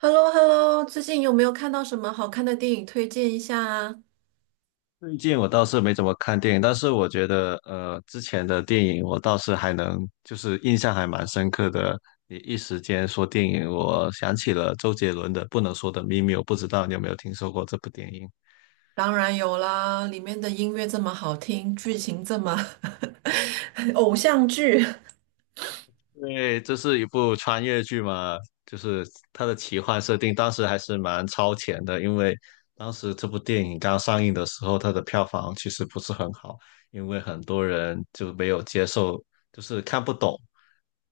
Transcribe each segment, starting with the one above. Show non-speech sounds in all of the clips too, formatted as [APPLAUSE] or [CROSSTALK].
h e l l o h e l l o 最近有没有看到什么好看的电影推荐一下啊？最近我倒是没怎么看电影，但是我觉得，之前的电影我倒是还能，印象还蛮深刻的。你一时间说电影，我想起了周杰伦的《不能说的秘密》，我不知道你有没有听说过这部电影。当然有啦，里面的音乐这么好听，剧情这么 [LAUGHS] 偶像剧。因为这是一部穿越剧嘛，就是它的奇幻设定，当时还是蛮超前的，因为当时这部电影刚上映的时候，它的票房其实不是很好，因为很多人就没有接受，就是看不懂，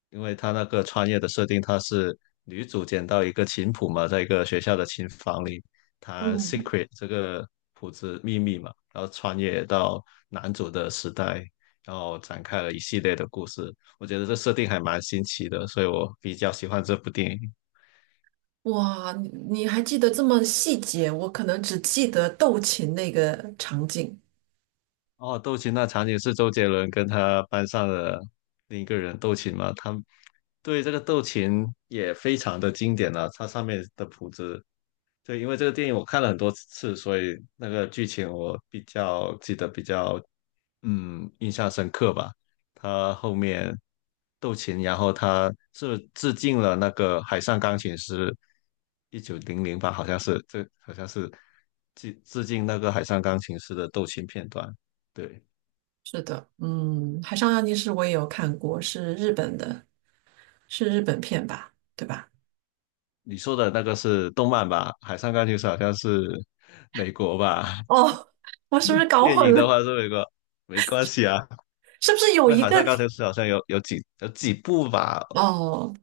因为它那个穿越的设定，它是女主捡到一个琴谱嘛，在一个学校的琴房里弹 嗯。secret 这个谱子秘密嘛，然后穿越到男主的时代，然后展开了一系列的故事。我觉得这设定还蛮新奇的，所以我比较喜欢这部电影。哇，你还记得这么细节？我可能只记得斗琴那个场景。哦，斗琴那场景是周杰伦跟他班上的另一个人斗琴嘛？他对这个斗琴也非常的经典啊，它上面的谱子，对，因为这个电影我看了很多次，所以那个剧情我比较记得比较印象深刻吧。他后面斗琴，然后他是致敬了那个海上钢琴师，一九零零吧，好像是，这好像是致敬那个海上钢琴师的斗琴片段。对，是的。嗯，《海上钢琴师》我也有看过，是日本的，是日本片吧？对吧？你说的那个是动漫吧？海上钢琴师好像是美国吧？[LAUGHS] 哦，我是不是搞电影混的了？话是美国，没关系啊，[LAUGHS] 是不是因有为一海个？上钢琴师好像有几部吧。哦，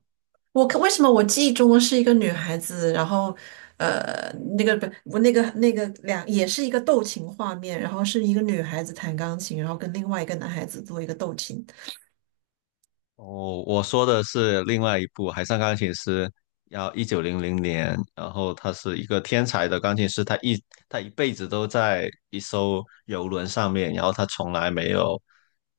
我看为什么我记忆中是一个女孩子，然后呃，那个不，我那个两也是一个斗琴画面，然后是一个女孩子弹钢琴，然后跟另外一个男孩子做一个斗琴。哦，我说的是另外一部《海上钢琴师》，要1900年，然后他是一个天才的钢琴师，他一辈子都在一艘游轮上面，然后他从来没有，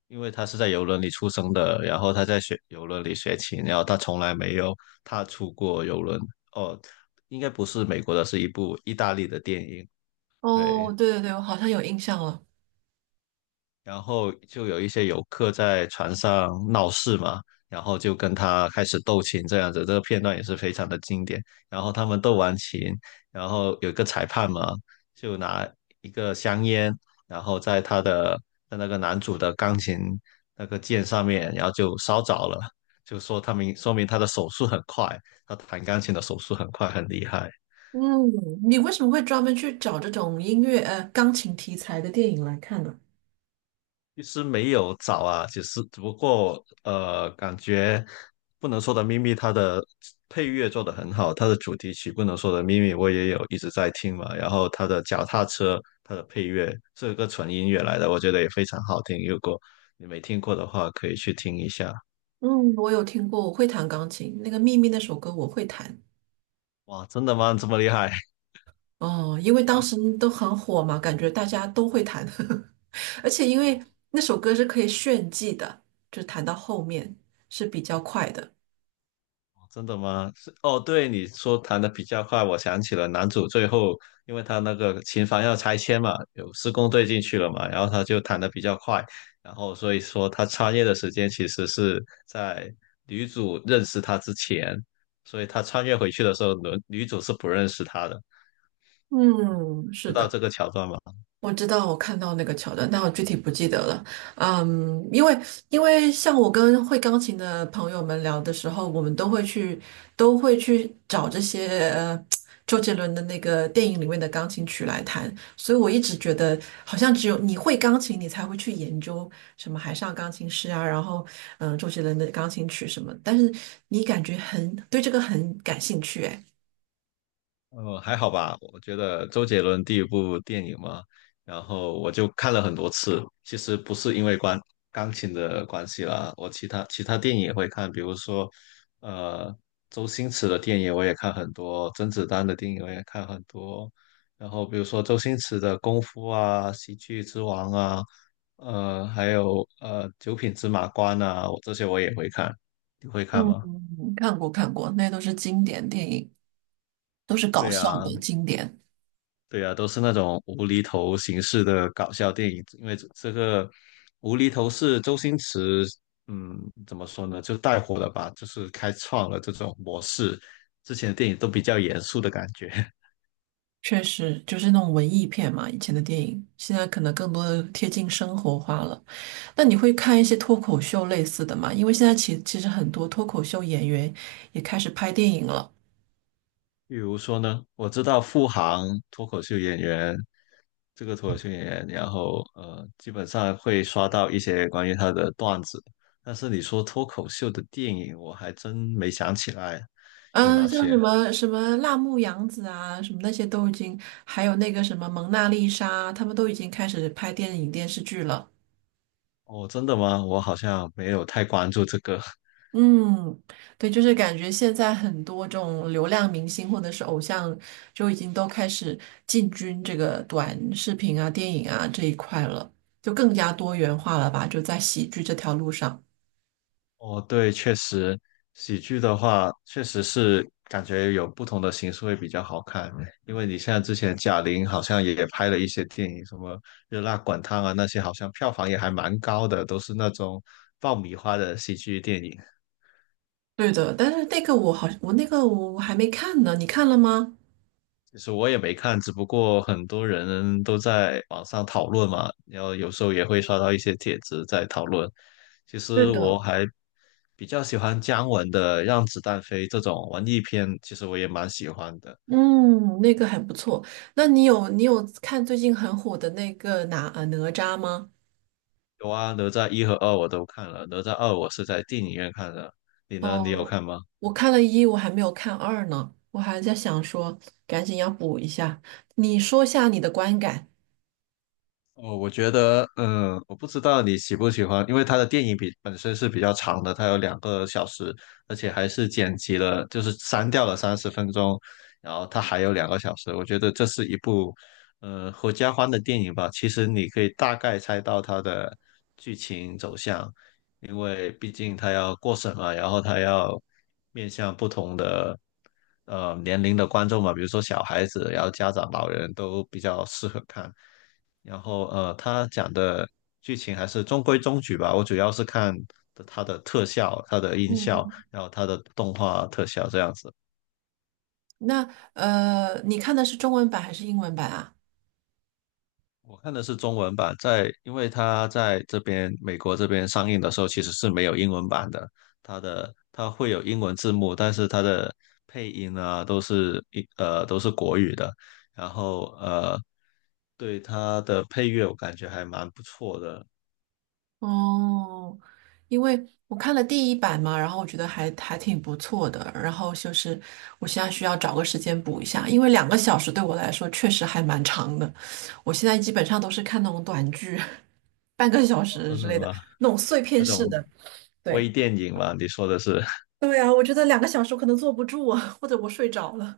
因为他是在游轮里出生的，然后他在学游轮里学琴，然后他从来没有踏出过游轮。哦，应该不是美国的，是一部意大利的电影，对。哦，对对对，我好像有印象了。然后就有一些游客在船上闹事嘛，然后就跟他开始斗琴这样子，这个片段也是非常的经典。然后他们斗完琴，然后有一个裁判嘛，就拿一个香烟，然后在他的在那个男主的钢琴那个键上面，然后就烧着了，就说他明说明他的手速很快，他弹钢琴的手速很快，很厉害。嗯，你为什么会专门去找这种音乐钢琴题材的电影来看呢？其实没有找啊，其实只不过感觉不能说的秘密它的配乐做得很好，它的主题曲不能说的秘密我也有一直在听嘛，然后它的脚踏车它的配乐是个纯音乐来的，我觉得也非常好听，如果你没听过的话，可以去听一下。嗯，我有听过，我会弹钢琴，那个《秘密》那首歌我会弹。哇，真的吗？这么厉害？哦，因为当时都很火嘛，感觉大家都会弹。[LAUGHS] 而且因为那首歌是可以炫技的，就弹到后面是比较快的。真的吗？是哦，对，你说弹的比较快，我想起了男主最后，因为他那个琴房要拆迁嘛，有施工队进去了嘛，然后他就弹的比较快，然后所以说他穿越的时间其实是在女主认识他之前，所以他穿越回去的时候，女主是不认识他的，嗯，知是道的。这个桥段吗？我知道，我看到那个桥段，但我具体不记得了。嗯，因为像我跟会钢琴的朋友们聊的时候，我们都会去找这些周杰伦的那个电影里面的钢琴曲来弹，所以我一直觉得好像只有你会钢琴，你才会去研究什么海上钢琴师啊，然后周杰伦的钢琴曲什么，但是你感觉很对这个很感兴趣，哎。还好吧，我觉得周杰伦第一部电影嘛，然后我就看了很多次。其实不是因为关钢琴的关系啦，我其他电影也会看，比如说，呃，周星驰的电影我也看很多，甄子丹的电影我也看很多。然后比如说周星驰的《功夫》啊，《喜剧之王》啊，还有《九品芝麻官》啊，我这些我也会看。你会看嗯，吗？看过看过，那都是经典电影。都是搞对笑呀，的经典。对啊，都是那种无厘头形式的搞笑电影，因为这个无厘头是周星驰，嗯，怎么说呢，就带火了吧，就是开创了这种模式。之前的电影都比较严肃的感觉。[LAUGHS] 确实就是那种文艺片嘛，以前的电影，现在可能更多的贴近生活化了。那你会看一些脱口秀类似的吗？因为现在其实很多脱口秀演员也开始拍电影了。比如说呢，我知道付航脱口秀演员，这个脱口秀演员，然后基本上会刷到一些关于他的段子，但是你说脱口秀的电影，我还真没想起来有嗯，哪像些。什么什么辣目洋子啊，什么那些都已经，还有那个什么蒙娜丽莎，他们都已经开始拍电影电视剧了。哦，真的吗？我好像没有太关注这个。[LAUGHS] 嗯，对，就是感觉现在很多这种流量明星或者是偶像，就已经都开始进军这个短视频啊、电影啊这一块了，就更加多元化了吧？就在喜剧这条路上。哦，对，确实，喜剧的话，确实是感觉有不同的形式会比较好看。因为你像之前贾玲好像也拍了一些电影，什么《热辣滚烫》啊那些，好像票房也还蛮高的，都是那种爆米花的喜剧电影。对的，但是那个我我还没看呢，你看了吗？其实我也没看，只不过很多人都在网上讨论嘛，然后有时候也会刷到一些帖子在讨论。其对实我的。还比较喜欢姜文的《让子弹飞》这种文艺片，其实我也蛮喜欢的。嗯，那个还不错。那你有你有看最近很火的那个哪吒吗？有啊，哪吒一和二我都看了，哪吒二我是在电影院看的，你呢？你有哦，看吗？我看了一，我还没有看二呢，我还在想说赶紧要补一下。你说下你的观感。哦，我觉得，嗯，我不知道你喜不喜欢，因为他的电影比本身是比较长的，它有两个小时，而且还是剪辑了，就是删掉了30分钟，然后它还有两个小时。我觉得这是一部，合家欢的电影吧。其实你可以大概猜到它的剧情走向，因为毕竟它要过审嘛，然后它要面向不同的年龄的观众嘛，比如说小孩子，然后家长、老人都比较适合看。然后他讲的剧情还是中规中矩吧。我主要是看的它的特效、它的音嗯效，嗯。然后它的动画特效这样子。那你看的是中文版还是英文版啊？我看的是中文版，因为它在这边美国这边上映的时候其实是没有英文版的，它会有英文字幕，但是它的配音啊都是都是国语的，然后对它的配乐我感觉还蛮不错的。哦，因为我看了第一版嘛，然后我觉得还挺不错的，然后就是我现在需要找个时间补一下，因为两个小时对我来说确实还蛮长的。我现在基本上都是看那种短剧，[LAUGHS] 半个小哦，时真之的类的，吗？那种碎片那式种的。对。微电影嘛，你说的是。对啊，我觉得两个小时我可能坐不住啊，或者我睡着了。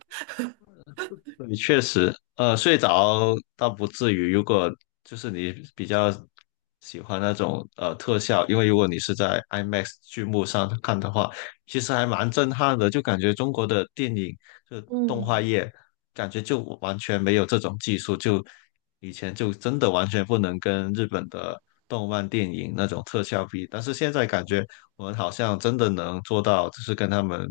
[LAUGHS] 你确实，睡着倒不至于。如果就是你比较喜欢那种特效，因为如果你是在 IMAX 剧目上看的话，其实还蛮震撼的，就感觉中国的电影就动画嗯，业，感觉就完全没有这种技术，就以前就真的完全不能跟日本的动漫电影那种特效比，但是现在感觉我们好像真的能做到，就是跟他们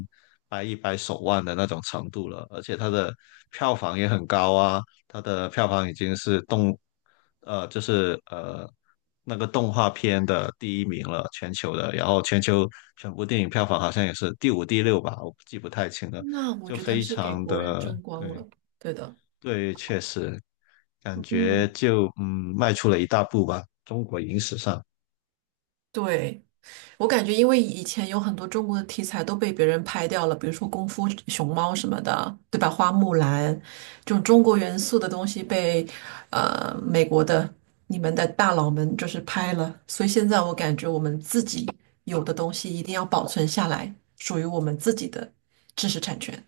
掰一掰手腕的那种程度了，而且它的票房也很高啊，它的票房已经是动呃，就是呃那个动画片的第一名了，全球的。然后全球全部电影票房好像也是第五、第六吧，我记不太清了。那我就觉得非是给常国人的争光对了。对的。对，确实感嗯，觉就迈出了一大步吧，中国影史上。对，我感觉因为以前有很多中国的题材都被别人拍掉了，比如说功夫熊猫什么的，对吧？花木兰这种中国元素的东西被呃美国的你们的大佬们就是拍了，所以现在我感觉我们自己有的东西一定要保存下来，属于我们自己的知识产权。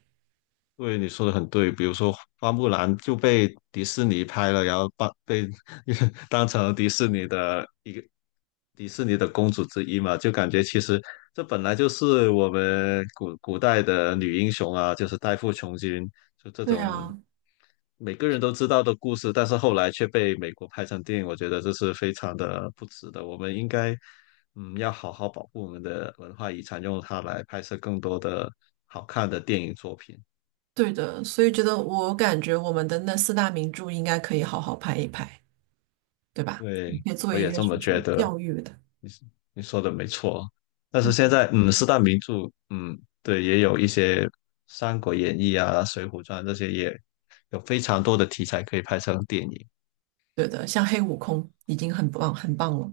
对，你说的很对。比如说，花木兰就被迪士尼拍了，然后把被 [LAUGHS] 当成迪士尼的公主之一嘛，就感觉其实这本来就是我们古代的女英雄啊，就是代父从军，就这对种啊。每个人都知道的故事，但是后来却被美国拍成电影，我觉得这是非常的不值得。我们应该，要好好保护我们的文化遗产，用它来拍摄更多的好看的电影作品。对的，所以觉得我感觉我们的那四大名著应该可以好好拍一拍，对吧？你对，可以做我一也个这什么觉么得，教育的。你说的没错。但是嗯，现在，嗯，四大名著，嗯，对，也有一些《三国演义》啊，《水浒传》这些，也有非常多的题材可以拍成电影。对的，像黑悟空已经很棒很棒了。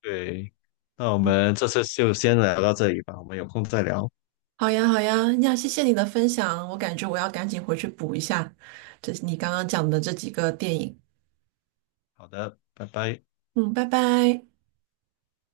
对，那我们这次就先聊到这里吧，我们有空再聊。好呀，好呀，呀，谢谢你的分享，我感觉我要赶紧回去补一下这你刚刚讲的这几个电影。好的，拜拜。嗯，拜拜。